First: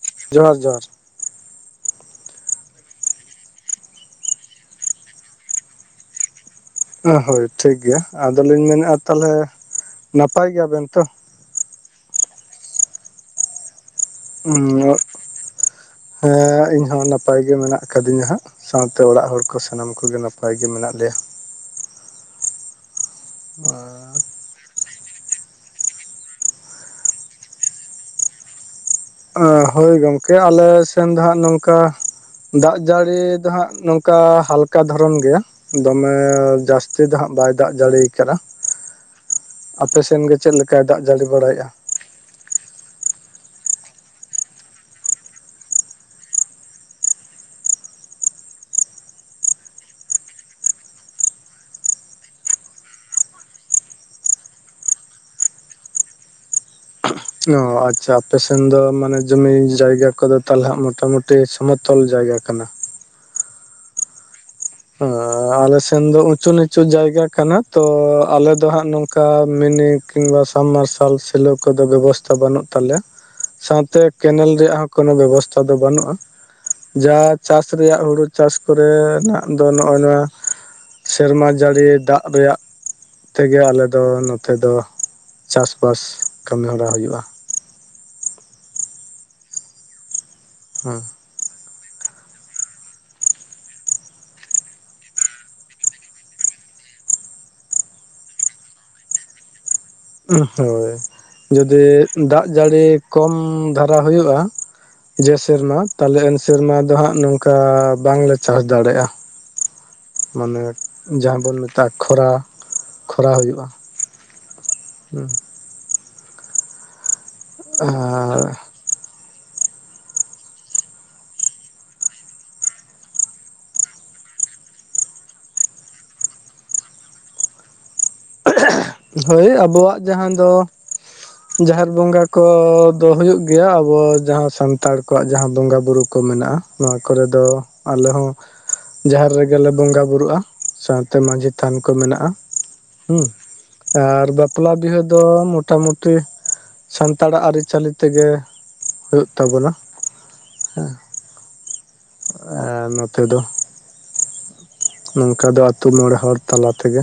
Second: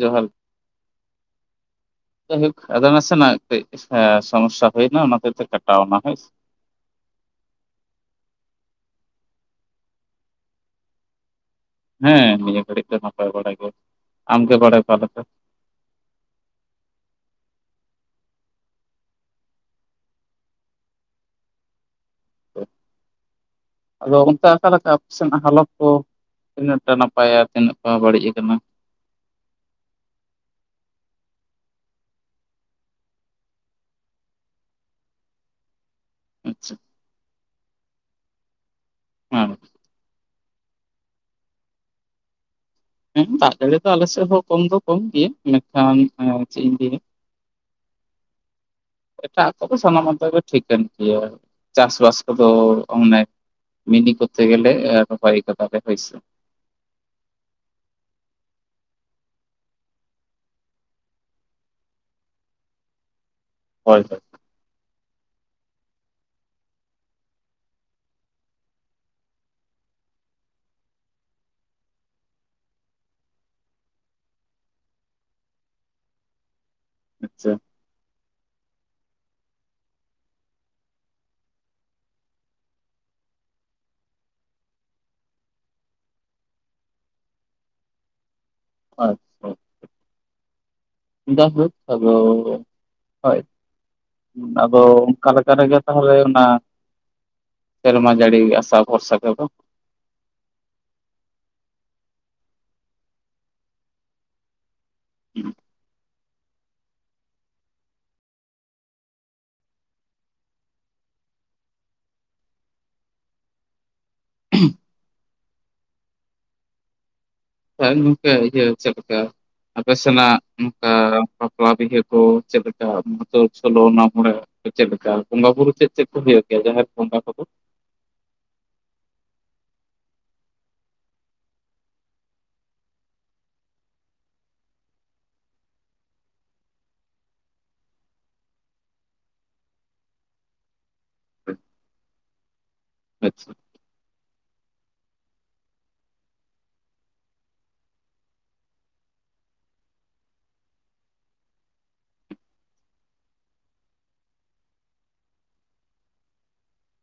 ᱡᱚᱦᱟᱨ᱾ [inaudible] ᱟᱫᱚ ᱱᱟᱥᱮᱸᱱᱟᱜ ᱥᱚᱢᱚᱥᱥᱟ ᱦᱩᱭᱱᱟ ᱚᱱᱟᱛᱮ ᱛᱮ ᱠᱟᱴᱟᱣ ᱱᱟ ᱦᱳᱭ ᱥᱮ᱾ ᱦᱳ ᱦᱳᱭ ᱴᱷᱤᱠ ᱜᱮᱭᱟ, ᱟᱫᱚᱞᱤᱧ ᱢᱮᱱᱮᱼᱟ ᱛᱟᱦᱚᱞᱮ ᱱᱟᱯᱟᱭ ᱜᱮᱭᱟᱵᱮᱱ ᱛᱚ? ᱦᱮᱸ ᱱᱤᱭᱟᱹ ᱜᱷᱟᱹᱲᱤᱡ ᱫᱚ ᱱᱟᱯᱟᱭ ᱵᱟᱲᱟ ᱜᱮ᱾ ᱟᱢᱜᱮ ᱵᱟᱲᱟᱭ ᱚᱠᱟ ᱞᱮᱠᱟ [unintelligible] ᱦᱮᱸ ᱤᱧᱦᱚ ᱱᱟᱯᱟᱭ ᱜᱮ ᱢᱮᱱᱟᱜ ᱠᱟᱫᱤᱧᱟ ᱦᱟᱸᱜ᱾ ᱥᱟᱶᱛᱮ ᱚᱲᱟᱜ ᱦᱚᱲ ᱠᱚ ᱥᱟᱱᱟᱢ ᱠᱚᱜᱮ ᱱᱟᱯᱟᱭ ᱜᱮ ᱢᱮᱱᱟᱜ ᱞᱮᱭᱟ᱾ ᱟᱫᱚ ᱚᱠᱟ ᱞᱮᱠᱟ ᱥᱮᱱᱟᱜ ᱦᱟᱞᱚᱛ ᱠᱚ ᱛᱤᱱᱟᱹᱜᱴᱟ ᱱᱟᱯᱟᱭᱟ ᱛᱤᱱᱟᱹᱜ ᱵᱟᱹᱲᱤᱡ ᱟᱠᱟᱱᱟ? ᱦᱳᱭ ᱜᱚᱝᱠᱮ ᱟᱞᱮ ᱥᱮᱱ ᱫᱚ ᱦᱟᱸᱜ ᱱᱚᱝᱠᱟ ᱫᱟᱜ ᱡᱟᱹᱲᱤ ᱫᱚ ᱦᱟᱸᱜ ᱱᱚᱝᱠᱟ ᱦᱟᱞᱠᱟ ᱫᱷᱚᱨᱚᱱ ᱜᱮᱭᱟ᱾ ᱫᱚᱢᱮ ᱟᱪᱪᱷᱟ ᱡᱟᱹᱥᱛᱤ ᱫᱚ ᱦᱟᱸᱜ ᱵᱟᱭ ᱫᱟᱜ ᱡᱟᱹᱲᱤᱭᱟ ᱠᱟᱫᱟ, ᱦᱮᱸ ᱟᱯᱮ ᱥᱮᱱ ᱜᱮ ᱪᱮᱫ ᱞᱮᱠᱟᱭ ᱫᱟᱜ ᱡᱟᱹᱲᱤ ᱵᱟᱲᱟᱭᱮᱜᱼᱟ? ᱦᱮᱸ ᱫᱟᱜ ᱡᱟᱹᱲᱤ ᱫᱚ ᱟᱞ ᱥᱮᱫ ᱦᱚᱸ ᱠᱚᱢ ᱫᱚ ᱠᱚᱢ ᱜᱮᱭᱟ ᱢᱮᱱᱠᱷᱟᱱ ᱪᱮᱫ ᱤᱧ ᱞᱟᱹᱭᱟ ᱮᱴᱟᱜ ᱠᱚᱫᱚ ᱥᱟᱱᱟᱢ ᱢᱟᱛ ᱜᱮ ᱴᱷᱤᱠᱟᱹᱱ ᱜᱮᱭᱟ ᱪᱟᱥᱵᱟᱥ ᱠᱚᱫᱚ, ᱚᱱᱮᱠ ᱢᱤᱱᱤ ᱠᱚᱛᱮ ᱜᱮᱞᱮ ᱨᱚᱦᱚᱭ ᱠᱟᱫᱟᱞᱮ ᱦᱳᱭᱥᱮ᱾ ᱚ ᱟᱪᱪᱷᱟ ᱟᱯᱮ ᱥᱮᱱ ᱫᱚ ᱢᱟᱱᱮ ᱡᱚᱢᱤ ᱡᱟᱭᱜᱟ ᱠᱚᱫᱚ ᱛᱟᱞᱦᱮ ᱢᱚᱴᱟ ᱢᱩᱴᱤ ᱴᱤ ᱥᱚᱢᱚᱛᱚᱞ ᱡᱟᱭᱜᱟ ᱠᱟᱱᱟ᱾ ᱦᱳᱭ ᱦᱳᱭ ᱟᱻ ᱟᱞᱮᱥᱱ ᱫᱚ ᱩᱪᱩ ᱱᱤᱪᱩ ᱡᱟᱭᱜᱟ ᱠᱟᱱᱟ ᱛᱚ ᱟᱞᱮ ᱫᱚ ᱦᱟᱸᱜ ᱱᱚᱝᱠᱟ ᱢᱤᱱᱤ ᱠᱤᱝᱵᱟ ᱥᱟᱢ ᱢᱟᱨᱥᱟᱞ ᱥᱮᱞᱚ ᱠᱚᱫᱚ ᱵᱮᱵᱚᱥᱛᱷᱟ ᱵᱟᱹᱱᱩᱜ ᱛᱟᱞᱮᱭᱟ᱾ ᱥᱟᱶᱛᱮ ᱠᱮᱱᱮᱞ ᱨᱮᱭᱟᱜ ᱦᱚᱸ ᱠᱳᱱᱳ ᱵᱮᱵᱚᱥᱛᱷᱟ ᱫᱚ ᱵᱟᱹᱱᱩᱜᱼᱟ᱾ ᱡᱟ ᱟᱪᱪᱷᱟ ᱪᱟᱥ ᱨᱮᱭᱟᱜ ᱦᱩᱲᱩ ᱪᱟᱥ ᱠᱚᱨᱮ ᱱᱟᱜ ᱫᱚ ᱱᱚᱜ-ᱚᱭ ᱱᱚᱣᱟ ᱥᱮᱨᱢᱟ ᱡᱟᱹᱲᱤ ᱫᱟᱜ ᱨᱮᱭᱟᱜ ᱛᱮᱜᱮ ᱟᱞᱮ ᱫᱚ ᱱᱚᱛᱮ ᱫᱚ ᱪᱟᱥ ᱵᱟᱥ ᱠᱟᱹᱢᱤ ᱦᱚᱨᱟ ᱦᱩᱭᱩᱜᱼᱟ᱾ ᱟᱪᱪᱷᱟ᱾ ᱦᱮᱸ ᱡᱟᱭᱦᱳᱠ ᱟᱫᱚ ᱦᱚᱭ ᱟᱫᱚ ᱚᱱᱠᱟ ᱞᱮᱠᱟ ᱨᱮᱜᱮ ᱛᱟᱦᱚᱞᱮ ᱚᱱᱟ ᱥᱮᱨᱢᱟ ᱡᱟᱹᱲᱤ ᱟᱥᱟ ᱵᱷᱚᱨᱥᱟ ᱛᱮᱫᱚ ᱩᱜ ᱦᱳᱭ᱾ ᱡᱩᱫᱤ ᱫᱟᱜ ᱡᱟᱹᱲᱤ ᱠᱚᱢ ᱫᱷᱟᱨᱟ ᱦᱳᱭᱳᱜᱼᱟ, ᱡᱮ ᱥᱮᱨᱢᱟ ᱛᱟᱦᱞᱮ ᱮᱱ ᱥᱮᱨᱢᱟ ᱫᱚ ᱦᱟᱸᱜ ᱱᱚᱝᱠᱟ ᱵᱟᱝᱞᱮ ᱪᱟᱥ ᱫᱟᱲᱮᱭᱟᱜᱼᱟ᱾ ᱢᱟᱱᱮ ᱡᱟᱦᱟᱸ ᱵᱩᱱ ᱢᱮᱛᱟᱜᱼᱟ ᱠᱷᱚᱨᱟ ᱠᱷᱚᱨᱟ ᱦᱩᱭᱩᱜᱼᱟ ᱾ [unintelligible] ᱦᱩ [unintelligible] ᱟᱨ ᱤᱭᱟᱹ ᱪᱮᱫ ᱞᱮᱠᱟ ᱟᱯᱮ ᱥᱮᱱᱟᱜ ᱱᱚᱝᱠᱟ ᱵᱟᱯᱞᱟ ᱵᱤᱦᱟᱹ ᱠᱚ ᱪᱮᱫ ᱞᱮᱠᱟ [unintelligible] ᱢᱟᱜ ᱢᱚᱬᱮ ᱪᱮᱫ ᱞᱮᱠᱟ ᱵᱚᱸᱜᱟ ᱵᱩᱨᱩ ᱪᱮᱫ ᱪᱮᱫ ᱠᱚ ᱦᱩᱭᱩᱜ ᱜᱮᱭᱟ ᱡᱟᱦᱮᱨ ᱵᱚᱸᱜᱟ ᱠᱚ ᱫᱚ ᱦᱳᱭ ᱟᱵᱚᱣᱟᱜ ᱡᱟᱦᱟᱸ ᱫᱚ ᱡᱟᱦᱮᱨ ᱵᱚᱸᱜᱟ ᱠᱚᱫᱚ ᱦᱩᱭᱩᱜ ᱜᱮᱭᱟ ᱟᱵᱚ ᱡᱟᱦᱟᱸ ᱥᱟᱱᱛᱟᱲ ᱠᱚᱣᱟᱜ ᱡᱟᱦᱟᱸ ᱵᱚᱸᱜᱟ ᱵᱩᱨᱩ ᱠᱚ ᱢᱮᱱᱟᱜᱼᱟ ᱾ ᱱᱚᱣᱟ ᱠᱚᱨᱮ ᱫᱚ ᱟᱞᱮ ᱦᱚᱸ ᱡᱟᱦᱮᱨ ᱨᱮᱜᱮᱞᱮ ᱵᱚᱸᱜᱟ ᱵᱩᱨᱩᱜᱼᱟ ᱾ ᱥᱟᱶᱛᱮ ᱢᱟᱺᱡᱷᱤ ᱛᱷᱟᱱ ᱠᱚ ᱢᱮᱱᱟᱜᱼᱟ ᱾ ᱦᱮᱸ ᱟᱪᱪᱷᱟ ᱟᱨ ᱵᱟᱯᱞᱟ ᱵᱤᱦᱟᱹ ᱫᱚ ᱢᱚᱴᱟ ᱢᱩᱴᱤ ᱥᱟᱱᱛᱟᱲᱟᱜ ᱟᱹᱨᱤᱪᱟᱹᱞᱤ ᱛᱮᱜᱮ ᱦᱩᱭᱩᱜ ᱛᱟᱵᱚᱱᱟ ᱦᱮᱸ, ᱟ ᱱᱚᱛᱮ ᱫᱚ ᱱᱚᱝᱠᱟ ᱫᱚ ᱟᱛᱳ ᱢᱚᱲᱮ ᱦᱚᱲ ᱛᱟᱞᱟ ᱛᱮᱜᱮ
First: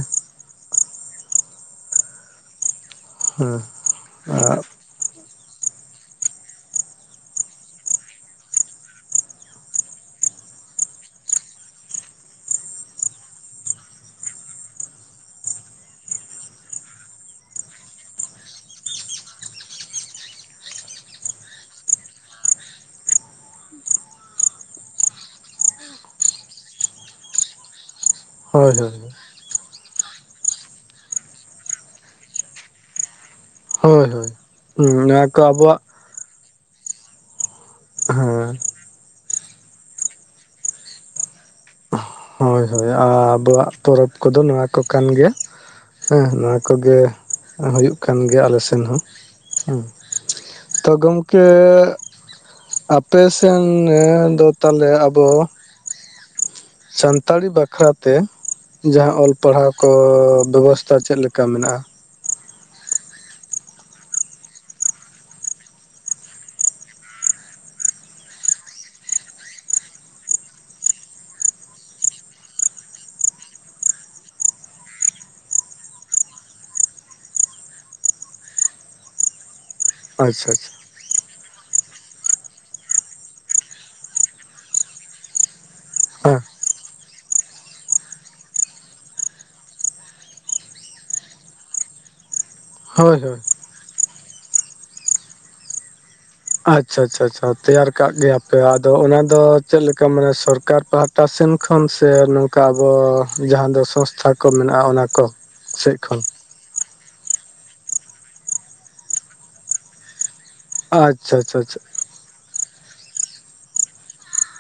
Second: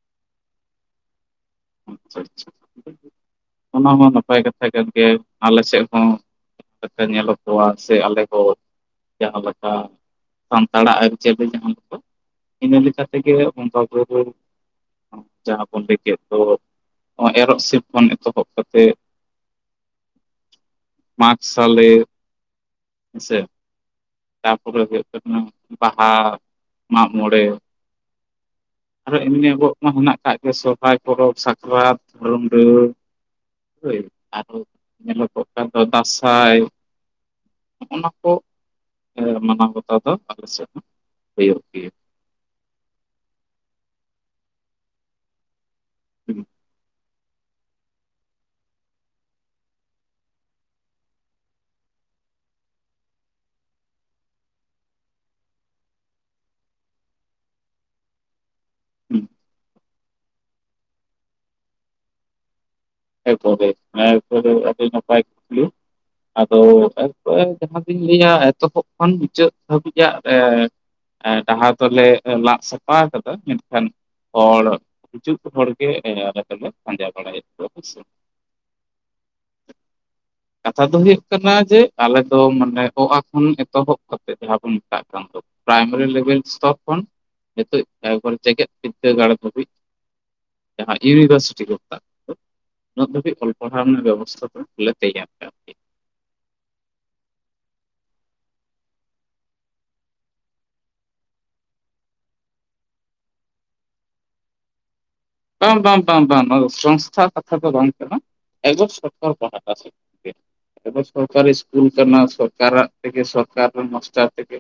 [unintelligible] ᱦᱮᱸ ᱚᱱᱟ ᱢᱟ ᱦᱚᱸ ᱱᱟᱯᱟᱭ ᱠᱟᱛᱷᱟ ᱠᱟᱱ ᱜᱮᱭᱟ ᱟᱞᱮ ᱥᱮᱫ ᱦᱚᱸ ᱞᱮᱠᱟ ᱧᱮᱞᱚᱜ ᱠᱚᱣᱟ ᱥᱮ ᱟᱞᱮ ᱦᱚᱸ ᱡᱟᱦᱟᱸ ᱞᱮᱠᱟ ᱥᱟᱱᱛᱟᱲᱟᱜ ᱟᱹᱨᱤᱪᱟᱹᱞᱤ ᱡᱟᱦᱟᱸ ᱞᱮᱠᱟ ᱤᱱᱟᱹ ᱞᱮᱠᱟ ᱛᱮᱜᱮ ᱵᱚᱸᱜᱟ ᱵᱩᱨᱩ ᱡᱟᱦᱟᱸ ᱵᱚᱱ ᱞᱟᱹᱭ ᱠᱮᱫ ᱫᱚ ᱮᱨᱚᱜ ᱥᱤᱞ ᱠᱷᱚᱱ ᱮᱛᱚᱦᱚᱵ ᱠᱟᱛᱮᱫ ᱢᱟᱜ ᱥᱟᱞᱮ ᱦᱮᱸ ᱥᱮ ᱛᱟᱯᱚᱨᱮ ᱦᱩᱭᱩᱜ ᱠᱟᱱᱟ ᱵᱟᱦᱟ ᱢᱟᱜᱢᱚᱬᱮ ᱦᱳᱭ ᱦᱳᱭ ᱟᱨᱚ ᱮᱢᱱᱤ ᱟᱵᱚᱣᱟᱜ ᱢᱟ ᱢᱮᱱᱟᱜ ᱠᱟᱜ ᱜᱮᱭᱟ ᱥᱚᱨᱦᱟᱭ ᱯᱚᱨᱚᱵᱽ, ᱥᱟᱠᱨᱟᱛ, ᱨᱩᱸᱰᱟᱹ ᱦᱳ ᱦᱳᱭ ᱦᱳᱭ ᱟᱨ ᱦᱩᱸ ᱱᱚᱣᱟ ᱠᱚ ᱧᱮᱞᱚᱜᱚᱜ ᱠᱟᱱ ᱟᱵᱚᱣᱟᱜ ᱫᱚ ᱫᱟᱸᱥᱟᱭ ᱦᱚᱸᱜᱼ ᱱᱟ ᱠᱚ ᱦᱮᱸ ᱢᱟᱱᱟᱣ ᱵᱟᱛᱟᱣ ᱫᱚ ᱟᱞᱮ ᱥᱮᱫ ᱦᱚᱸ ᱦᱩᱭᱩᱜ ᱜᱮᱭᱟ ᱾ ᱦᱳᱭ ᱦᱳᱭ ᱟᱨ ᱟᱵᱚᱣᱟᱜ ᱯᱚᱨᱚᱵᱽ ᱠᱚᱫᱚ ᱱᱚᱣᱟ ᱠᱚ ᱠᱟᱱ ᱜᱮᱭᱟ ᱾ ᱦᱮᱸ ᱱᱚᱣᱟ ᱠᱚᱜᱮ ᱦᱩᱭᱩᱜ ᱠᱟᱱ ᱜᱮᱭᱟ ᱟᱞᱮ ᱥᱮᱱ ᱦᱚᱸ ᱛᱚ ᱜᱚᱢᱠᱮ ᱟᱯᱮᱥᱮᱱ ᱫᱚ ᱛᱟᱦᱚᱞᱮ ᱟᱵᱚ ᱥᱟᱱᱛᱟᱲᱤ ᱵᱟᱠᱷᱨᱟ ᱛᱮ ᱡᱟᱦᱟᱸ ᱚᱞ ᱯᱟᱲᱦᱟᱣ ᱠᱚ ᱵᱮᱵᱚᱥᱛᱟ ᱪᱮᱫ ᱞᱮᱠᱟ ᱢᱮᱱᱟᱜᱼᱟ? ᱮ ᱠᱚᱨᱮᱜᱮ ᱟᱰᱤ ᱱᱟᱯᱟᱭ ᱠᱩᱠᱞᱤ ᱟᱫᱚ ᱮ ᱡᱟᱦᱟᱸᱛᱤᱧ ᱞᱟᱹᱭᱟ ᱮᱛᱚᱦᱚᱵ ᱠᱷᱚᱱ ᱢᱩᱪᱟᱹᱫ ᱫᱷᱟᱹᱵᱤᱡᱟᱜ ᱮ ᱰᱟᱦᱟᱨ ᱫᱚᱞᱮ ᱞᱟᱜ ᱥᱟᱯᱷᱟ ᱠᱟᱫᱟ ᱢᱮᱱᱠᱷᱟᱱ ᱦᱚᱲ ᱦᱤᱡᱩᱜ ᱦᱚᱲ ᱜᱮ ᱫᱚᱞᱮ ᱯᱟᱸᱡᱟ ᱵᱟᱲᱟᱭᱮᱫ ᱠᱚᱣᱟ ᱦᱮᱥᱮ ᱟᱪᱪᱷᱟ ᱟᱪᱪᱷᱟ ᱠᱟᱛᱷᱟ ᱫᱚ ᱦᱩᱭᱩᱜ ᱠᱟᱱᱟ ᱡᱮ ᱟᱞᱮ ᱫᱚ ᱢᱟᱱᱮ ᱚ ᱟ ᱠᱷᱚᱱ ᱮᱛᱚᱦᱚᱵ ᱠᱟᱛᱮᱫ ᱡᱟᱦᱟᱸ ᱵᱚᱱ ᱢᱮᱛᱟᱜ ᱠᱟᱱ ᱫᱚ ᱯᱨᱟᱭᱢᱟᱨᱤ ᱦᱮᱸ ᱞᱮᱵᱮᱞ ᱥᱛᱚᱨ ᱠᱷᱚᱱ ᱱᱤᱛᱚᱜ ᱮᱠᱵᱟᱨᱮ ᱡᱮᱜᱮᱫ ᱵᱤᱫᱽᱫᱟᱹᱜᱟᱲ ᱫᱷᱟᱹᱵᱤᱡ ᱡᱟᱦᱟᱸ ᱤᱭᱩᱱᱤᱵᱷᱟᱨᱥᱤᱴᱤ ᱠᱚ ᱢᱮᱛᱟᱜ ᱠᱟᱱ ᱫᱚ ᱩᱱᱟᱹᱜ ᱦᱳᱭ ᱦᱳᱭ ᱫᱷᱟᱹᱵᱤᱡ ᱚᱞ ᱯᱟᱲᱦᱟᱣ ᱨᱮᱱᱟᱜ ᱵᱮᱵᱚᱥᱛᱷᱟ ᱫᱚᱞᱮ ᱛᱮᱭᱟᱨ ᱠᱟᱜ ᱯᱮᱭᱟ ᱾ ᱟᱪᱪᱷᱟ ᱟᱪᱪᱷᱟ ᱟᱪᱪᱷᱟ ᱛᱮᱭᱟᱨ ᱠᱟᱜ ᱜᱮᱭᱟᱯᱮ ᱟᱫᱚ ᱚᱱᱟ ᱫᱚ ᱪᱮᱫ ᱞᱮᱠᱟ ᱢᱟᱱᱮ ᱥᱚᱨᱠᱟᱨ ᱯᱟᱦᱴᱟ ᱯᱟᱦᱴᱟ ᱥᱮᱱ ᱠᱷᱚᱱ ᱥᱮ ᱱᱚᱝᱠᱟ ᱟᱵᱚ ᱡᱟᱦᱟᱸ ᱫᱚ ᱥᱚᱝᱥᱛᱷᱟ ᱠᱚ ᱢᱮᱱᱟᱜᱼᱟ ᱚᱱᱟ ᱠᱚ ᱵᱟᱝ ᱥᱮᱫ ᱵᱟᱝ ᱠᱷᱚᱱ ᱵᱟᱝ ᱵᱟᱝ ᱥᱚᱝᱥᱛᱷᱟ ᱠᱟᱛᱷᱟ ᱫᱚ ᱵᱟᱝ ᱠᱟᱱᱟ ᱠᱟᱱᱟ ᱮᱠᱫᱚᱢ ᱥᱚᱨᱠᱟᱨ ᱯᱟᱦᱴᱟ ᱥᱮᱫ ᱜᱮ ᱟᱪᱪᱷᱟ ᱥᱚᱨᱠᱟᱨᱤ ᱟᱪᱪᱷᱟ ᱟᱪᱪᱷᱟ ᱥᱠᱩᱞ ᱠᱟᱱᱟ ᱥᱚᱨᱠᱟᱨᱟᱜ ᱛᱮᱜᱮ ᱥᱚᱨᱠᱟᱨ ᱨᱮᱱ ᱢᱟᱥᱴᱟᱨ ᱛᱮᱜᱮ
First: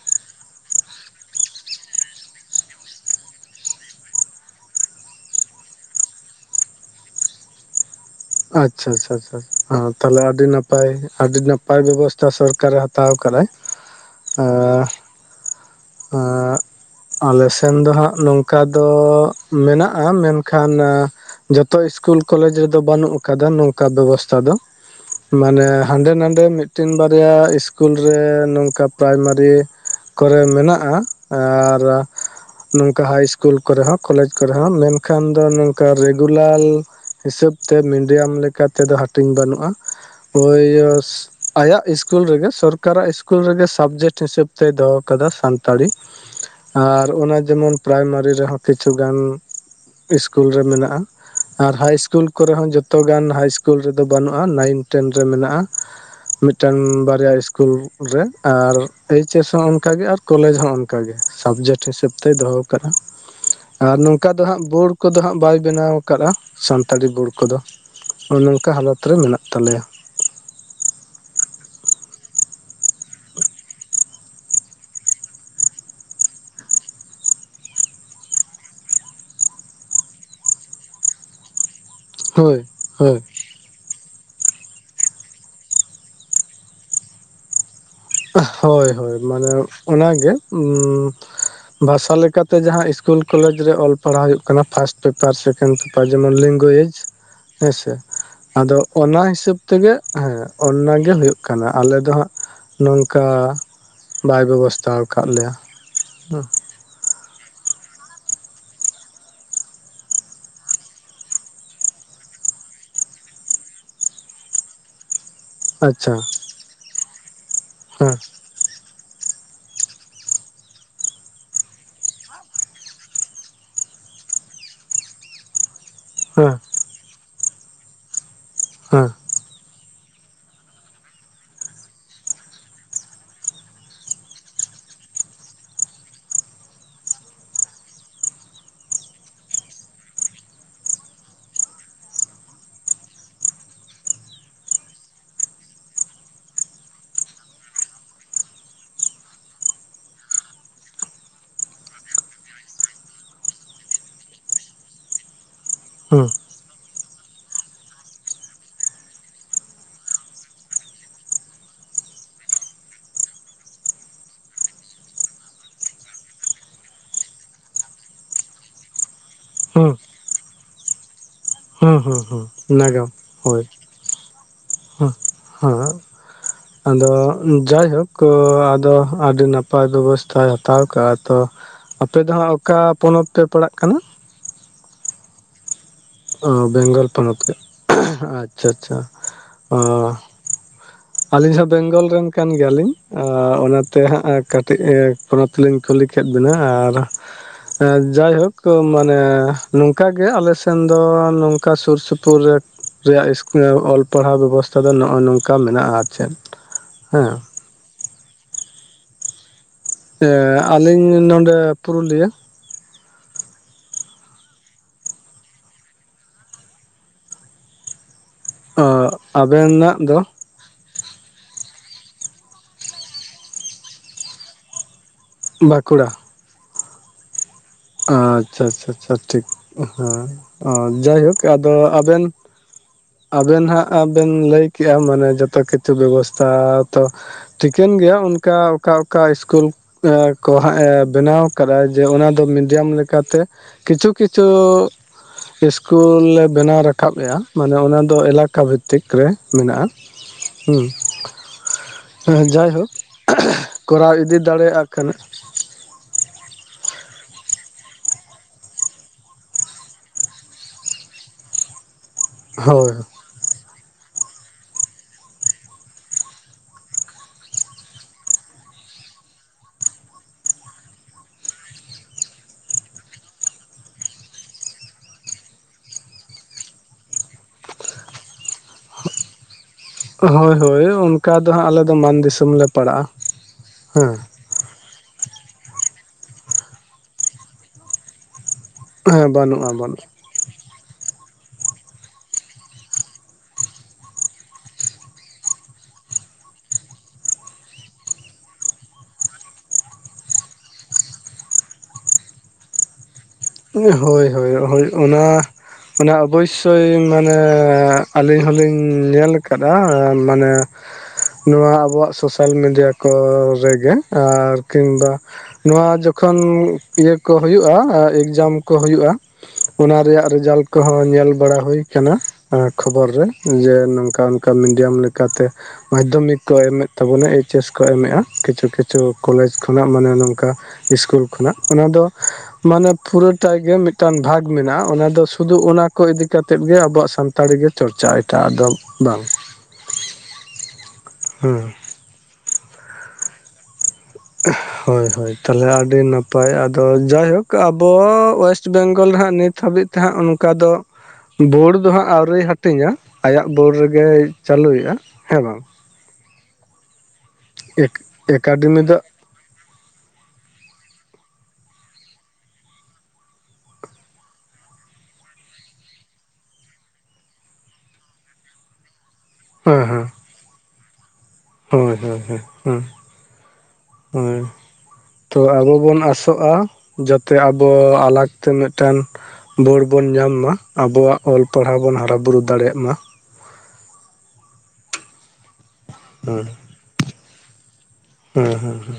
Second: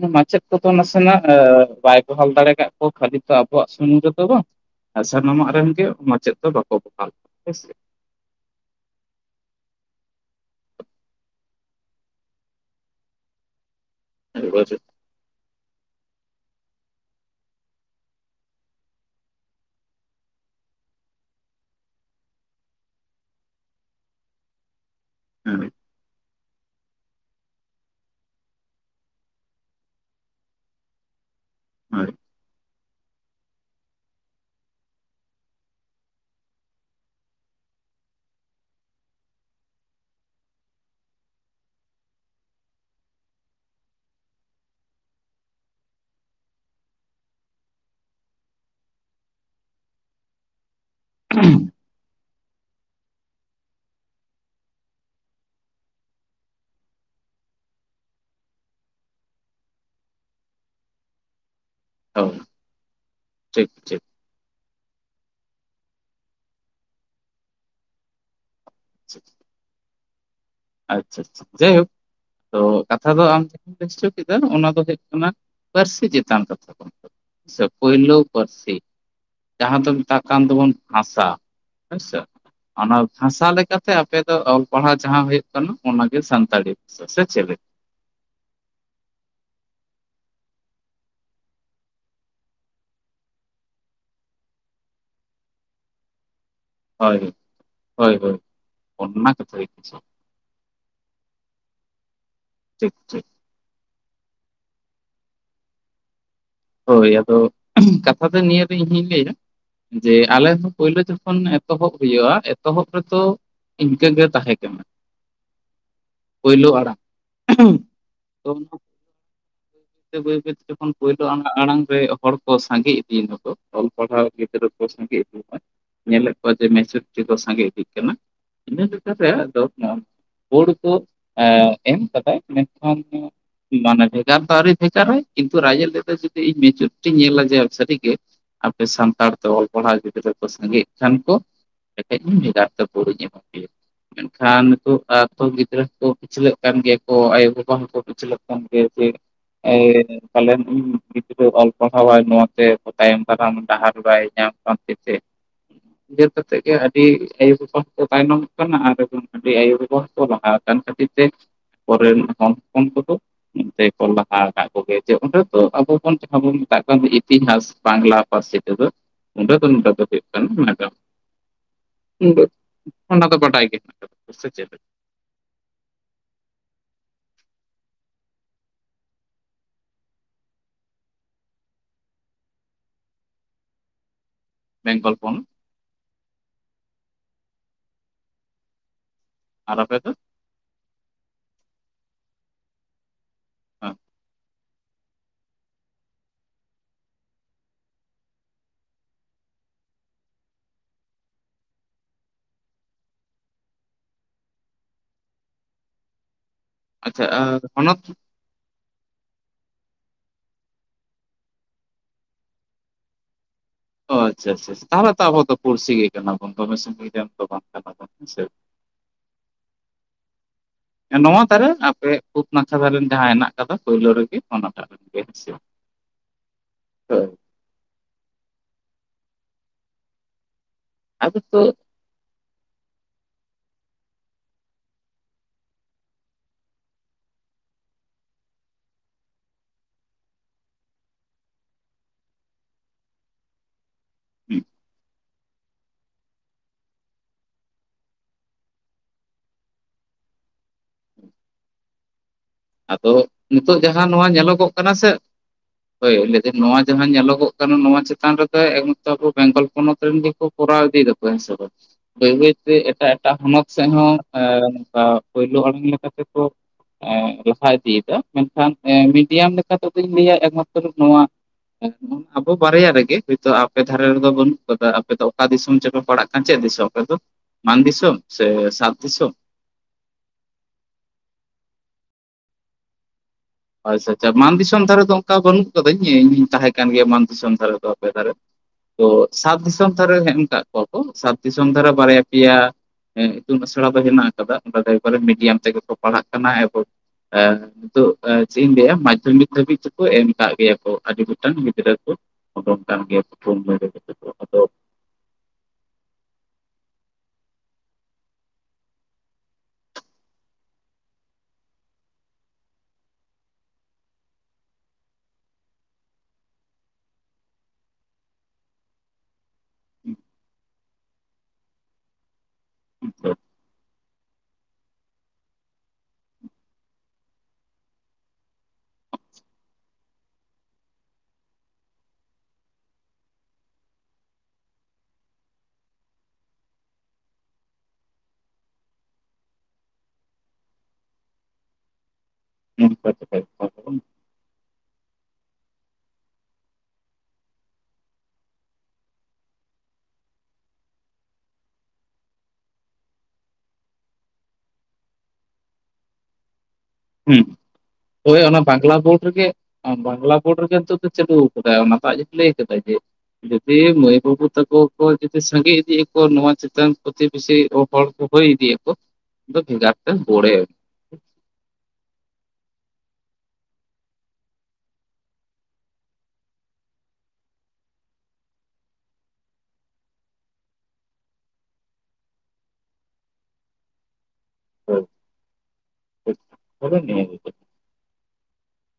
ᱫᱚ ᱢᱟᱪᱮᱫ ᱠᱚᱫᱚ ᱱᱟᱥᱮᱱᱟᱜ ᱵᱟᱭ ᱵᱚᱦᱟᱞ ᱫᱟᱲᱮ ᱠᱟᱫ ᱠᱚᱣᱟ ᱠᱷᱟᱹᱞᱤ ᱛᱚ ᱟᱵᱚᱣᱟᱜ ᱥᱚᱢ ᱛᱮ ᱵᱟᱝ ᱥᱟᱱᱟᱢᱟᱜ ᱨᱮᱱ ᱜᱮ ᱢᱟᱪᱮᱫ ᱫᱚ ᱵᱟᱠᱚ ᱵᱚᱦᱟᱞ ᱟᱠᱟᱱᱟ ᱾ ᱟᱪᱪᱷᱟ ᱟᱪᱪᱷᱟ ᱛᱟᱦᱞᱮ ᱟᱹᱰᱤ ᱱᱟᱯᱟᱭ ᱟᱹᱰᱤ ᱱᱟᱯᱟᱭ ᱵᱮᱵᱚᱥᱛᱷᱟ ᱥᱚᱨᱠᱟᱨᱮ ᱦᱟᱛᱟᱣ ᱟᱠᱟᱫᱟᱭ ᱾ ᱟ ᱟ ᱟᱞᱮᱥᱮᱱ ᱫᱚ ᱦᱟᱸᱜ ᱱᱚᱝᱠᱟ ᱫᱚ ᱢᱮᱱᱟᱜᱼᱟ ᱢᱮᱱᱠᱷᱟᱱ ᱡᱚᱛᱚ ᱤᱥᱠᱩᱞ ᱠᱚᱞᱮᱡᱽ ᱨᱮᱫᱚ ᱵᱟᱹᱱᱩᱜ ᱟᱠᱟᱫᱟ ᱱᱚᱝᱠᱟ ᱵᱮᱵᱚᱥᱛᱷᱟ ᱫᱚ ᱢᱟᱱᱮ ᱦᱟᱸᱰᱮ ᱱᱟᱰᱮ ᱢᱤᱫᱴᱮᱱ ᱵᱟᱨᱭᱟ ᱤᱥᱠᱩᱞ ᱨᱮ ᱱᱚᱝᱠᱟ ᱯᱨᱟᱭᱢᱟᱨᱤ ᱠᱚᱨᱮ ᱢᱮᱱᱟᱜᱼᱟ ᱟᱨ ᱱᱚᱝᱠᱟ ᱦᱟᱭ ᱤᱥᱠᱩᱞ ᱠᱚᱨᱮ ᱦᱚ ᱠᱚᱞᱮᱡᱽ ᱠᱚᱨᱮ ᱦᱚ ᱢᱮᱱᱠᱷᱟᱱ ᱫᱚ ᱱᱚᱝᱠᱟ ᱨᱮᱜᱩᱞᱟᱞ ᱦᱤᱥᱟᱹᱵ ᱛᱮ ᱢᱤᱰᱤᱭᱟᱢ ᱞᱮᱠᱟ ᱛᱮᱫᱚ ᱦᱟᱹᱴᱤᱧ ᱵᱟᱹᱱᱩᱜᱼᱟ ᱳᱭ ᱟᱭᱟᱜ ᱥᱠᱩᱞ ᱨᱮᱜᱮ ᱥᱚᱨᱠᱟᱨᱟᱜ ᱥᱠᱩᱞ ᱨᱮᱜᱮ ᱥᱟᱵᱡᱮᱠᱴ ᱦᱤᱥᱟᱹᱵ ᱛᱮᱭ ᱫᱚᱦᱚ ᱟᱠᱟᱫᱟ ᱥᱟᱱᱛᱟᱲᱤ ᱟᱨ ᱚᱱᱟ ᱡᱮᱢᱚᱱ ᱯᱨᱟᱭᱢᱟᱨᱤ ᱨᱮᱦᱚ ᱠᱤᱪᱷᱩ ᱜᱟᱱ ᱤᱥᱠᱩᱞ ᱨᱮ ᱢᱮᱱᱟᱜ ᱟᱨ ᱦᱟᱭ ᱤᱥᱠᱩᱞ ᱠᱚᱨᱮ ᱦᱚᱸ ᱡᱚᱛ ᱛᱚ ᱜᱟᱱ ᱦᱟᱭ ᱤᱥᱠᱩᱞ ᱨᱮᱫᱚ ᱵᱟᱹᱱᱩᱜᱼᱟ ᱱᱟᱭᱤᱱ ᱴᱮᱱ ᱨᱮ ᱢᱮᱱᱟᱜᱼᱟ ᱢᱤᱫᱴᱟᱝ ᱵᱟᱨᱭᱟ ᱥᱠᱩᱞ ᱨᱮ ᱟᱨ ᱮᱭᱤᱪ ᱮᱥ ᱦᱚᱸ ᱚᱱᱠᱟ ᱜᱮ ᱟᱨ ᱠᱚᱞᱮᱡ ᱦᱚᱸ ᱚᱱᱠᱟ ᱜᱮ ᱥᱟᱵᱡᱮᱠᱴ ᱦᱤᱥᱟᱹᱵ ᱛᱮᱭ ᱫᱚᱦᱚ ᱟᱠᱟᱜᱼᱟ, ᱴᱷᱤᱠ ᱟᱨ ᱴᱷᱤᱠ ᱱᱚᱝ ᱚᱱᱠᱟ ᱫᱚ ᱦᱟᱸᱜ ᱵᱳᱲ ᱠᱚᱫᱚ ᱦᱟᱸᱜ ᱵᱟᱭ ᱵᱮᱱᱟᱣ ᱟᱠᱟᱫ-ᱟ, ᱥᱟᱱᱛᱟᱲᱤ ᱵᱳᱲ ᱠᱚᱫᱚ ᱚᱱᱮ ᱚᱱᱠᱟ ᱦᱟᱞᱚᱛ ᱨᱮ ᱴᱷᱤᱠ ᱢᱮᱱᱟᱜ ᱛᱟᱞᱮᱭᱟ ᱟᱪᱪᱷᱟ ᱟᱪᱪᱷᱟ ᱡᱟᱭᱦᱳᱠ ᱛᱚ ᱠᱟᱛᱷᱟ ᱫᱚ ᱟᱢ ᱡᱟᱦᱟᱢ ᱞᱟᱹᱭ ᱦᱚᱪᱚ [unintelligible] ᱚᱱᱟ ᱫᱚ ᱦᱩᱭᱩᱜ ᱠᱟᱱᱟ ᱯᱟᱹᱨᱥᱤ ᱪᱮᱛᱟᱱ ᱠᱟᱛᱷᱟ ᱥᱮ ᱯᱳᱭᱞᱳ ᱯᱟᱹᱨᱥᱤ ᱡᱟᱦᱟ ᱫᱚ ᱢᱮᱛᱟᱜ ᱠᱟᱱ ᱛᱟᱵᱚᱱ ᱵᱷᱟᱥᱟ ᱦᱳᱭ ᱥᱮ ᱦᱳᱭ ᱚᱱᱟ ᱦᱳᱭ ᱵᱷᱟᱥᱟ ᱞᱮᱠᱟᱛᱮ ᱟᱯᱮ ᱫᱚ ᱚᱞ ᱯᱟᱲᱦᱟᱣ ᱡᱟᱦᱟᱸ ᱦᱩᱭᱩᱜ ᱠᱟᱱᱟ ᱚᱱᱟᱜᱮ ᱥᱟᱱᱛᱟᱲᱤ ᱵᱷᱟᱥᱟ ᱥᱮ ᱪᱮᱫ ᱞᱮᱠᱟ ᱦᱳᱭ ᱦᱳᱭ ᱢᱟᱱᱮ ᱚᱱᱟᱜᱮ ᱩᱢᱻ ᱵᱷᱟᱥᱟ ᱞᱮᱠᱟ ᱛᱮ ᱡᱟᱦᱟ ᱤᱥᱠᱩᱞ ᱠᱚᱞᱮᱡ ᱨᱮ ᱚᱞ ᱯᱟᱲᱦᱟᱣ ᱦᱩᱭᱩᱜ ᱠᱟᱱᱟ ᱯᱷᱟᱥᱴ ᱯᱮᱯᱟᱨ ᱥᱮᱠᱮᱱᱰ ᱯᱮᱯᱟᱨ ᱡᱮᱢᱚᱱ ᱞᱤᱝᱜᱩᱭᱤᱡ ᱦᱳᱭ, ᱦᱳᱭ ᱦᱳᱭ ᱟᱫᱚ ᱚᱱᱟ ᱠᱟᱛᱷᱟ ᱦᱤᱥᱟᱹᱵ ᱜᱮ ᱛᱮᱜᱮ ᱦᱮᱸ ᱚᱱᱟ ᱜᱮ ᱦᱩᱭᱩᱜ ᱠᱟᱱᱟ ᱟᱞᱮ ᱫᱚ ᱦᱟᱸᱜ ᱴᱷᱤᱠ ᱱᱚᱝᱠᱟ ᱴᱷᱤᱠ ᱵᱟᱭ ᱵᱮᱵᱚᱥᱛᱟ ᱟᱠᱟᱜ ᱞᱮᱭᱟ ᱦᱳᱭ ᱟᱫᱚ ᱠᱟᱛᱷᱟ ᱫᱚ ᱱᱤᱭᱟᱹ ᱫᱚ ᱤᱧ ᱦᱚᱧ ᱞᱟᱹᱭᱟ, ᱡᱮ ᱟᱞᱮ ᱫᱚ ᱯᱳᱭᱞᱳ ᱡᱚᱠᱷᱚᱱ ᱮᱛᱚᱦᱚᱵ ᱦᱩᱭᱩᱜᱼᱟ ᱮᱛᱚᱦᱚᱵ ᱨᱮᱫᱚ ᱤᱱᱠᱟᱹ ᱜᱮ ᱛᱟᱦᱮᱸ ᱠᱟᱱᱟ ᱟᱪᱪᱷᱟ ᱯᱳᱭᱞᱳ ᱟᱲᱟᱜ ᱦᱮᱸ ᱵᱟᱹᱭ ᱵᱟᱹᱭ ᱛᱮ ᱡᱚᱠᱷᱚᱱ [unintelligible] ᱟᱲᱟᱝ ᱨᱮ ᱦᱚᱲ ᱠᱚ ᱥᱟᱸᱜᱮ ᱤᱫᱤᱭᱮᱱ ᱫᱚᱠᱚ ᱚᱞ ᱯᱟᱲᱦᱟᱣ ᱜᱤᱫᱽᱨᱟᱹ ᱠᱚ ᱥᱟᱸᱜᱮ ᱤᱫᱤᱭᱮᱱᱟ ᱧᱮᱞᱮᱫ ᱠᱚᱣᱟ ᱡᱮ ᱢᱮᱥᱮᱡ ᱛᱮᱠᱚ ᱥᱟᱸᱜᱮ ᱤᱫᱤᱜ ᱠᱟᱱᱟ, ᱤᱱᱟᱹᱞᱮᱠᱟᱛᱮ ᱟᱫᱚ, ᱵᱳᱲ ᱫᱚ ᱮᱻ ᱮᱢ ᱟᱠᱟᱫᱟᱭ ᱢᱮᱱᱠᱷᱟᱱ ᱢᱟᱱᱮ ᱵᱷᱮᱜᱟᱨ ᱫᱚ ᱟᱹᱣᱨᱤ ᱵᱷᱮᱜᱟᱨᱟᱭ ᱠᱤᱱᱛᱩ ᱨᱟᱡᱽ ᱡᱩᱫᱤ ᱤᱧ ᱢᱮᱪᱩᱨᱤᱴᱤᱧ ᱧᱮᱞᱟ ᱡᱮ ᱥᱟᱹᱨᱤᱜᱮ, ᱟᱯᱮ ᱥᱟᱱᱛᱟᱲ ᱛᱮ ᱚᱞ ᱯᱟᱲᱦᱟᱣ ᱜᱤᱫᱽᱨᱟᱹ ᱠᱚ ᱥᱟᱸᱜᱮᱜ ᱠᱷᱟᱱ ᱠᱚ ᱛᱮᱫ ᱤᱧ ᱵᱷᱮᱜᱟᱨ ᱛᱮ ᱯᱩᱨᱟᱹᱧ ᱮᱢᱚᱜ ᱜᱮᱭᱟ᱾ ᱢᱮᱱᱠᱷᱟᱱ ᱱᱤᱛᱚᱜ ᱛᱳ ᱜᱤᱫᱽᱨᱟᱹ ᱦᱚᱸᱠᱚ ᱯᱤᱪᱷᱞᱟᱹᱜ ᱠᱟᱱ ᱜᱮᱭᱟ ᱠᱚ ᱟᱭᱳ ᱵᱟᱵᱟ ᱦᱚᱸᱠᱚ ᱯᱤᱪᱷᱞᱟᱹᱜ ᱚᱱᱮ ᱡᱮ ᱮ ᱯᱟᱞᱮᱱ ᱤᱧ, ᱜᱤᱫᱽᱨᱟᱹ ᱚᱞ ᱯᱟᱲᱦᱟᱣ ᱟᱭ ᱱᱚᱣᱟ ᱛᱮ ᱛᱟᱭᱚᱢ ᱫᱟᱨᱟᱢ ᱰᱟᱦᱟᱨ ᱵᱟᱭ ᱧᱟᱢ ᱠᱷᱟᱱ ᱥᱮ ᱪᱮᱫ ᱡᱮᱛᱚ, ᱟᱹᱰᱤ ᱟᱭᱳ ᱵᱟᱵᱟ ᱛᱟᱭᱱᱚᱢᱚᱜ ᱠᱟᱱᱟ, ᱟᱨ ᱟᱵᱚᱱ ᱟᱹᱰᱤ ᱟᱭᱳ ᱵᱟᱵᱟ ᱦᱚᱸᱠᱚ ᱞᱟᱦᱟ ᱠᱟᱱ ᱠᱷᱟᱹᱛᱤᱨ ᱛᱮ ᱯᱚᱨᱮᱜ ᱨᱮᱱ ᱦᱚᱱ ᱦᱚᱯᱚᱱ ᱠᱚᱫᱚ ᱚᱱᱛᱮ ᱜᱮᱠᱚ ᱞᱟᱦᱟ ᱟᱠᱟᱫ ᱠᱚᱜᱮ ᱡᱮ ᱚᱸᱰᱮ ᱫᱚ ᱟᱵᱚ ᱡᱟᱦᱟᱸ ᱵᱚᱱ ᱢᱮᱛᱟᱜ ᱠᱟᱱ ᱤᱛᱤᱦᱟᱥ ᱵᱟᱝᱞᱟ ᱯᱟᱹᱨᱥᱤ ᱛᱮᱫᱚ ᱚᱸᱰᱮ ᱫᱚ ᱱᱚᱝᱠᱟ ᱠᱟᱛᱮ, ᱚᱱᱟ ᱫᱚ ᱤᱧ ᱫᱚ ᱱᱟᱜᱟᱢ ᱚᱱᱟ ᱫᱚ ᱦᱳᱭ ᱵᱟᱰᱟᱭ ᱜᱮ ᱵᱟᱝ ᱥᱮ ᱪᱮᱫ, ᱦᱮᱸ ᱟᱫᱚ ᱡᱟᱭ ᱦᱳᱠ ᱳᱻ ᱟᱫᱚ ᱟᱹᱰᱤ ᱱᱟᱯᱟᱭ ᱵᱮᱵᱚᱥᱛᱷᱟᱭ ᱦᱟᱛᱟᱣ ᱟᱠᱟᱜ-ᱟ ᱛᱚ ᱟᱯᱮ ᱫᱚ ᱦᱟᱸᱜ ᱚᱠᱟ ᱯᱚᱱᱚᱛ ᱯᱮ ᱯᱟᱲᱟᱜ ᱠᱟᱱᱟ ᱵᱮᱝᱜᱚᱞᱯᱚᱱ, ᱚ ᱵᱮᱝᱜᱚᱞ ᱯᱚᱱᱚᱛ ᱠᱷᱚᱡᱟᱜ ᱟᱪᱪᱷᱟ ᱟᱪᱪᱷᱟ ᱟᱨ ᱟᱯᱮ ᱫᱚ ᱚᱸ, ᱟᱹᱞᱤᱧ ᱦᱚᱸ ᱵᱮᱝᱜᱚᱞ ᱨᱮᱱ ᱠᱟᱱ ᱜᱮᱭᱟᱞᱤᱧ ᱟᱻ ᱚᱱᱟᱛᱮ ᱦᱟᱸᱜ ᱮᱸ ᱯᱚᱱᱚᱛ ᱞᱤᱧ ᱠᱩᱞᱤ ᱠᱮᱫ ᱵᱤᱱᱟ ᱟᱨ ᱮᱸ ᱡᱟᱭᱦᱳᱠ ᱢᱟᱱᱮ ᱱᱚᱝᱠᱟ ᱜᱮ ᱟᱞᱮ ᱥᱮᱱᱼᱼ ᱫᱚ ᱱᱚᱝᱠᱟ ᱥᱩᱨ ᱥᱩᱯᱩᱨ ᱨᱮᱼᱼ ᱨᱮᱭᱟᱜ ᱤᱥᱩᱞ ᱚᱞ ᱯᱟᱲᱦᱟᱣ ᱵᱮᱵᱚᱥᱛᱟ ᱫᱚ ᱱᱚᱜ-ᱚᱭ ᱱᱚᱝᱠᱟ ᱢᱮᱱᱟᱜ-ᱟ ᱟᱨ ᱪᱮᱫᱼᱼ ᱟᱪᱪᱷᱟ ᱟᱨ ᱦᱚᱸ ᱱᱚᱛᱼᱼ ᱦᱮᱸ ᱟᱞᱤᱧ ᱱᱚᱸᱰᱮ ᱯᱩᱨᱩᱞᱤᱭᱟᱹ᱾ ᱚᱻ ᱟᱪᱪᱷᱟ ᱟᱪᱪᱷᱟ ᱪᱷᱟ ᱛᱟᱦᱚᱞᱮ ᱛᱚ ᱟᱵᱚ ᱫᱚ ᱯᱩᱲᱥᱤ ᱜᱮ ᱠᱟᱱᱟ ᱵᱚᱱ ᱛᱚ ᱫᱚᱢᱮ ᱥᱟᱹᱜᱤᱧ ᱨᱮᱱ ᱫᱚ ᱵᱟᱝ ᱠᱟᱱᱟ ᱵᱚᱱ ᱦᱮᱸᱥᱮ᱾ ᱚ ᱟᱵᱮᱱᱟᱜ ᱫᱚ? ᱦᱮᱸ ᱱᱚᱣᱟ ᱫᱷᱟᱨᱮ ᱟᱯᱮ ᱯᱩᱯ ᱱᱟᱠᱷᱟ ᱫᱷᱟᱨᱮᱱ ᱡᱟᱦᱟᱸ ᱦᱮᱱᱟᱜ ᱟᱠᱟᱫᱟ ᱯᱳᱭᱞᱳ ᱨᱮᱜᱮ ᱚᱱᱟ ᱴᱟᱜ ᱨᱮ᱾ ᱵᱟᱸᱠᱩᱲᱟ [unintelligible] ᱦᱳᱭ᱾ ᱟᱪᱪᱷᱟ ᱟᱪᱪᱷᱟ ᱟᱪᱪᱷᱟ ᱴᱷᱤᱠ ᱦᱮᱸ ᱟᱸᱻ ᱡᱟᱭᱦᱳᱠ ᱟᱫᱚ ᱟᱵᱮᱱᱼᱼ ᱟᱵᱮᱱ ᱦᱟᱸᱜ ᱵᱮᱱ ᱞᱟᱹᱭ ᱠᱮᱜ-ᱟ ᱢᱟᱱᱮ ᱡᱚᱛᱚ ᱠᱤᱪᱷᱩ ᱵᱮᱵᱚᱥᱛᱟ ᱛᱚᱼᱼ ᱴᱷᱤᱠᱟᱹᱱ ᱜᱮᱭᱟ ᱚᱱᱠᱟ ᱚᱠᱟ ᱚᱠᱟ ᱤᱥᱠᱩᱞ ᱠᱚ ᱦᱟᱸᱜ ᱵᱮᱱᱟᱣ ᱟᱠᱟᱫᱟ ᱡᱮ ᱚᱱᱟ ᱫᱚ ᱢᱤᱫ ᱭᱟᱢ ᱞᱮᱠᱟᱛᱮ ᱠᱤᱪᱷᱩ ᱠᱤᱪᱷᱩ, ᱤᱥᱠᱩᱞ ᱞᱮ ᱵᱮᱱᱟᱣ ᱨᱟᱠᱟᱵ ᱞᱮᱜ-ᱟ ᱢᱟᱱᱮ ᱚᱱᱟ ᱫᱚ ᱮᱞᱟᱠᱟ ᱵᱷᱤᱛᱛᱤᱠ ᱨᱮ ᱢᱮᱱᱟᱜ-ᱟ᱾ ᱦᱩᱸ, ᱦᱮᱸ ᱡᱟᱭᱦᱳᱠ ᱟᱫᱚ ᱱᱤᱛᱚᱜ ᱡᱟᱦᱟᱸ ᱠᱚᱨᱟᱣ ᱱᱚᱣᱟ ᱤᱫᱤ ᱧᱮᱞᱚᱜᱚᱜ ᱫᱟᱲᱮᱭᱟᱜ ᱠᱟᱱᱟ ᱥᱮ ᱠᱟᱱᱟᱼᱼ ᱦᱳᱭ ᱞᱟᱹᱭ ᱫᱟᱹᱧ ᱱᱚᱣᱟ ᱡᱟᱦᱟᱸ ᱧᱮᱞᱚᱜᱚᱜ ᱠᱟᱱᱟ ᱱᱚᱣᱟ ᱪᱮᱛᱟᱱ ᱨᱮᱫᱚ ᱮᱠ ᱢᱟᱛᱨᱚ ᱟᱵᱚ ᱵᱮᱝᱜᱚᱞ ᱯᱚᱱᱚᱛ ᱨᱮᱱ ᱜᱮᱠᱚᱼᱼ ᱠᱚᱨᱟᱣ ᱤᱫᱤᱭ ᱮᱫᱟᱠᱚ ᱦᱮᱸ ᱥᱮ ᱵᱟᱝ ᱵᱟᱹᱭ ᱵᱟᱹᱭ ᱛᱮ ᱦᱳᱭ ᱮᱴᱟᱜᱼᱼ ᱮᱴᱟᱜ ᱯᱚᱱᱚᱛ ᱥᱮᱫ ᱦᱚᱸ ᱮ ᱱᱚᱝᱠᱟ ᱯᱳᱭᱞᱳ ᱟᱲᱟᱝ ᱞᱮᱠᱟ ᱛᱮᱠᱚ ᱮᱸᱻ ᱞᱟᱦᱼᱼ ᱟ ᱤᱫᱤ ᱭᱮᱫᱟ ᱢᱮᱱᱠᱷᱟᱱ ᱮᱸ ᱢᱤᱰᱤᱭᱟᱢ ᱞᱮᱠᱟ ᱛᱮᱫᱩᱧ ᱞᱟᱹᱭᱟ ᱮᱠ ᱢᱟᱛᱨᱚ ᱱᱚᱣᱟᱼᱼ ᱮᱠ‌ᱢᱚᱱ ᱟᱵᱚ ᱵᱟᱨᱭᱟ ᱨᱮᱜᱮ ᱦᱚᱭᱛᱳ ᱟᱯᱮ ᱫᱷᱟᱨᱮ ᱨᱮᱫᱚ ᱵᱟᱹᱱᱩᱜ ᱠᱟᱫᱟ ᱟᱯᱮ ᱫᱚ ᱚᱠᱟ ᱫᱤᱥᱚᱢ ᱪᱚ ᱯᱮ ᱯᱟᱲᱟᱜᱼᱼ ᱟᱸ ᱪᱮᱜ ᱫᱤᱥᱚᱢ ᱟᱯᱮ‌ ᱫᱚ ᱢᱟᱱ ᱫᱤᱥᱚᱢ ᱥᱮ ᱥᱟᱸᱛ ᱫᱤᱥᱚᱢ? ᱦᱳᱭ ᱦᱳᱭ ᱚᱱᱠᱟ ᱫᱚ ᱦᱟᱸᱜ ᱟᱞᱮ ᱫᱚ ᱢᱟᱱ ᱫᱤᱥᱚᱢ ᱞᱮ ᱯᱟᱲᱟᱜ-ᱟ᱾ ᱦᱚᱭ ᱥᱮ ᱟᱪᱪᱷᱟ ᱢᱟᱱ ᱫᱤᱥᱚᱢ ᱫᱷᱟᱨᱮ ᱫᱚ ᱚᱱᱠᱟ ᱵᱟᱹᱱᱩᱜ ᱠᱟᱹᱫᱟᱹᱧ ᱤᱧᱤᱧ ᱛᱟᱦᱮᱸ ᱠᱟᱱ ᱜᱮᱭᱟ ᱢᱟᱱ ᱫᱤᱥᱚᱢ ᱫᱷᱟᱨᱮ ᱫᱚ ᱟᱯᱮ ᱫᱷᱟᱨᱮ᱾ ᱛᱚ ᱦᱮᱸ ᱥᱟᱛ ᱵᱟᱹᱱᱩᱜᱼᱟ ᱫᱤᱥᱚᱢ ᱵᱟᱹᱱᱩᱜᱼᱟ ᱫᱷᱟᱨᱮ ᱦᱮᱸ ᱮᱢ ᱠᱟᱜ ᱠᱚᱣᱟ ᱠᱚ ᱥᱟᱛ ᱫᱤᱥᱚᱢ ᱫᱷᱟᱨᱮ ᱵᱟᱨᱭᱟ ᱯᱮᱭᱟᱼᱼ ᱦᱮᱸ ᱤᱛᱩᱱ ᱟᱥᱲᱟ ᱫᱚ ᱦᱮᱱᱟᱜ ᱟᱠᱟᱫᱟ ᱚᱱᱠ‌ᱟ ᱫᱚ ᱮᱠᱵᱟᱨᱮ ᱢᱤᱰᱤᱭᱟᱢ ᱛᱮᱜᱮ ᱠᱚ ᱯᱟᱲᱦᱟᱜ ᱠᱟᱱᱟ ᱮᱵᱚᱼᱼ ᱦᱮᱸ ᱱᱤᱛᱩᱜᱼ ᱚᱻ ᱪᱮᱜ ᱤᱧ ᱞᱟᱹᱭᱟ ᱢᱟᱫᱽᱫᱷᱚᱢᱤᱠ ᱫᱷᱟᱹᱵᱤᱡ ᱪᱮᱠᱚ ᱮᱢ ᱠᱟᱜ ᱜᱮᱭᱟ ᱠᱚ ᱟᱰᱤ ᱜᱚᱴᱟᱝ ᱜᱤᱫᱽᱨᱟᱹ ᱠᱚ᱾ ᱚᱰᱚᱠ ᱠᱟᱱ ᱜᱮᱼᱼ ᱩᱸ ᱦᱳᱭ ᱦᱳᱭ ᱦᱳᱭ ᱚᱱᱟᱼᱼ ᱚᱱᱟ ᱚᱵᱚᱭᱥᱥᱚᱭ ᱢᱟᱱᱮ ᱟᱹᱞᱤᱧ ᱦᱚᱞᱤᱧ ᱧᱮᱞ ᱠᱟᱫ-ᱟ ᱢᱟᱱᱮᱼᱼ ᱱᱚᱣᱟ ᱟᱵᱚᱣᱟᱜ ᱥᱳᱥᱟᱞ ᱢᱤᱰᱤᱭᱟ ᱠᱚ ᱨᱮᱜᱮ ᱟᱨ ᱠᱤᱝᱵᱟᱼᱼ ᱱᱚᱣᱟ ᱡᱚᱠᱷᱚᱱ ᱤᱭᱟᱹ ᱠᱚ ᱦᱩᱭᱩᱜ-ᱟ ᱮᱠᱡᱼᱼ ᱟᱢ ᱠᱚ ᱦᱩᱭᱩᱜ-ᱟ ᱚᱱᱟ ᱨᱮᱭᱟᱜ ᱨᱮᱡᱟᱞᱴ ᱠᱚᱦᱚᱸ ᱧᱮᱞ ᱵᱟᱲᱟ ᱦᱩᱭ ᱠᱟᱱᱟ᱾ ᱟᱸᱻ ᱠᱷᱚᱵᱚᱨ ᱨᱮ ᱡᱮ ᱱᱚᱝᱠᱟ ᱚᱱᱠᱟ ᱢᱤᱰᱤᱭᱟᱢ ᱞᱮᱠᱟ ᱛᱮᱼ ᱢᱟᱫᱽᱫᱷᱚᱢᱤᱠ ᱠᱚ ᱮᱢᱮᱜ ᱛᱟᱵᱚᱱᱟ ᱮᱭᱤᱪᱮᱥ ᱠᱚ ᱮᱢᱮᱜ-ᱟ ᱠᱤᱪᱷᱩ ᱠᱤᱪᱷᱩ ᱠᱚᱞᱮᱡᱽ ᱠᱷᱚᱱᱟᱜ ᱢᱟᱱᱮ ᱱᱚᱝᱠᱟᱼᱼ ᱤᱥᱠᱩᱞ ᱠᱷᱚᱱᱟᱜ ᱚᱱᱟ ᱫᱚ ᱢᱟᱱᱮᱼᱼ ᱯᱩᱨᱟᱹ ᱴᱟᱜ ᱜᱮ ᱢᱤᱫᱴᱟᱝ ᱵᱷᱟᱜᱽ ᱢᱮᱱᱟᱜ-ᱟ ᱚᱱᱟ ᱫᱚ ᱥᱩᱫᱩ ᱚᱱᱟ ᱠᱚ ᱤᱫᱤ ᱠᱟᱛᱮᱫ ᱜᱮ ᱟᱵᱚᱣᱟᱜ ᱥᱟᱱᱼ ᱛᱟᱲᱤ ᱜᱮ ᱪᱚᱨᱪᱟᱜ-ᱟ ᱮᱴᱟᱜ ᱟᱜ ᱫᱚ ᱵᱟᱝ, ᱦᱩᱸ᱾ [unintelligible] ᱦᱩᱸ ᱦᱚᱭ ᱦᱚᱭ ᱛᱟᱦᱚᱞᱮ ᱟᱹᱰᱤ ᱱᱟᱯᱟᱭ ᱟᱫᱚ ᱡᱟᱭᱦᱳᱠ ᱟᱵᱚ ᱣᱮᱥᱴ ᱵᱮᱝᱜᱚᱞ ᱨᱮᱦᱟᱸᱜ ᱱᱤᱛᱼᱼ ᱦᱟᱹᱵᱤᱡ ᱛᱮᱦᱟᱸᱜ ᱚᱱᱠᱟ ᱫᱚᱼ ᱵᱩᱲ ᱫᱚ ᱦᱟᱸᱜ ᱟᱣᱨᱤᱭ ᱦᱟᱴᱤᱧᱟ ᱟᱭᱟᱜ ᱵᱩᱲ ᱨᱮᱜᱮᱭ ᱪᱟᱹᱞᱩ ᱭᱟ ᱦᱮᱸ ᱵᱟᱝ᱾ ᱦᱩᱸ ᱦᱳᱭ ᱚᱱᱟ ᱮᱠᱟᱰᱮᱢᱤ ᱵᱟᱝᱜᱽᱞᱟ ᱫᱚ ᱵᱳᱰ ᱨᱮᱜᱮᱼᱼ ᱟᱸᱻ ᱵᱟᱝᱜᱽᱞᱟ ᱵᱳᱨᱰ ᱨᱮᱜᱮ ᱱᱤᱛᱚᱜ ᱫᱚ ᱪᱟᱹᱞᱩᱣ ᱠᱟᱫᱟᱭ ᱚᱱᱟ ᱴᱟᱜ ᱟᱡᱮᱫ ᱞᱟᱹᱭ ᱟᱠᱟ ᱫᱟᱭ ᱡᱮᱼᱼ ᱡᱩᱫᱤ ᱢᱟᱹᱭ ᱵᱟᱹᱵᱩ ᱛᱟᱠᱚ ᱠᱚ ᱡᱩᱫᱤ ᱥᱟᱸᱜᱮ ᱤᱫᱤ ᱟᱠᱚ ᱱᱚᱣᱟ ᱪᱮᱛᱟᱱ ᱯᱨᱚᱛᱤ ᱵᱤᱥᱚᱭ ᱳᱼᱼ ᱦᱚᱲ‌ ᱠᱚ ᱦᱩᱭ ᱤᱫᱤᱜ ᱟᱠᱚ ᱟᱫᱚ ᱵᱷᱮᱜᱟᱨ ᱛᱮ ᱵᱳᱲᱮᱼᱼ ᱦᱚᱭ ᱦᱚᱭ ᱦᱚᱭ ᱦᱚᱸ ᱦᱚᱭ᱾ ᱛᱚᱵᱮ ᱟᱵᱚ ᱵᱚᱱ ᱟᱥᱚᱜ-ᱟ ᱡᱚᱛᱮ ᱟᱵᱚ ᱟᱞᱟᱜᱽ ᱛᱮ ᱢᱤᱫᱴᱮᱱᱼᱼ ᱵᱳᱲ ᱵᱚᱱ ᱧᱟᱢ ᱢᱟ ᱟᱵᱚᱣᱟᱜ ᱚᱞ ᱯᱟᱲᱦᱟᱣ ᱵᱚᱱ ᱦᱟᱨᱟ ᱵᱩᱨᱩ ᱫᱟᱲᱮᱭᱟᱜ ᱢᱟ᱾ ᱦᱳᱭ᱾ ᱦᱩᱸ [unintelligible] ᱦᱮᱸ ᱦᱮᱸ ᱦᱮᱸ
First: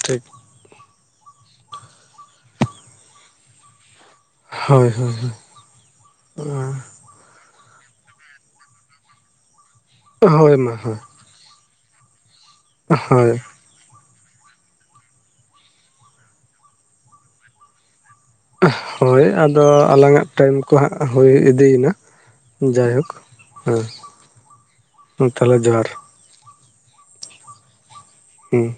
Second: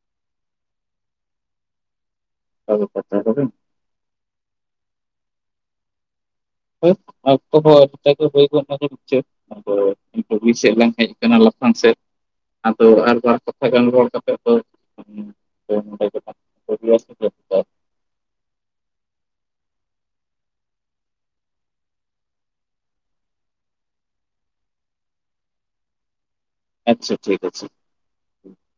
ᱴᱷᱤᱠ [unintelligible] ᱦᱳᱭ ᱦᱳᱭ ᱦᱳᱭ ᱦᱳᱭ ᱢᱟ ᱦᱳᱭ [unintelligible] ᱠᱟᱱᱟ ᱞᱟᱯᱷᱟᱝ ᱥᱮᱜ ᱟᱫᱚ ᱦᱳᱭ [unintelligible] [unintelligible] ᱦᱳᱭ ᱟᱫᱚ ᱟᱞᱟᱝᱟᱜ ᱴᱟᱭᱤᱢ ᱠᱚ ᱦᱟᱸᱜ ᱦᱩᱭ ᱤᱫᱤᱭᱮᱱᱟ ᱡᱟᱭᱦᱳᱠ ᱛᱟᱦᱚᱞᱮ ᱡᱚᱦᱟᱨ᱾ ᱟᱪᱪᱷᱟ ᱴᱷᱤᱠ ᱟᱪᱷᱮ᱾ ᱦᱮᱸ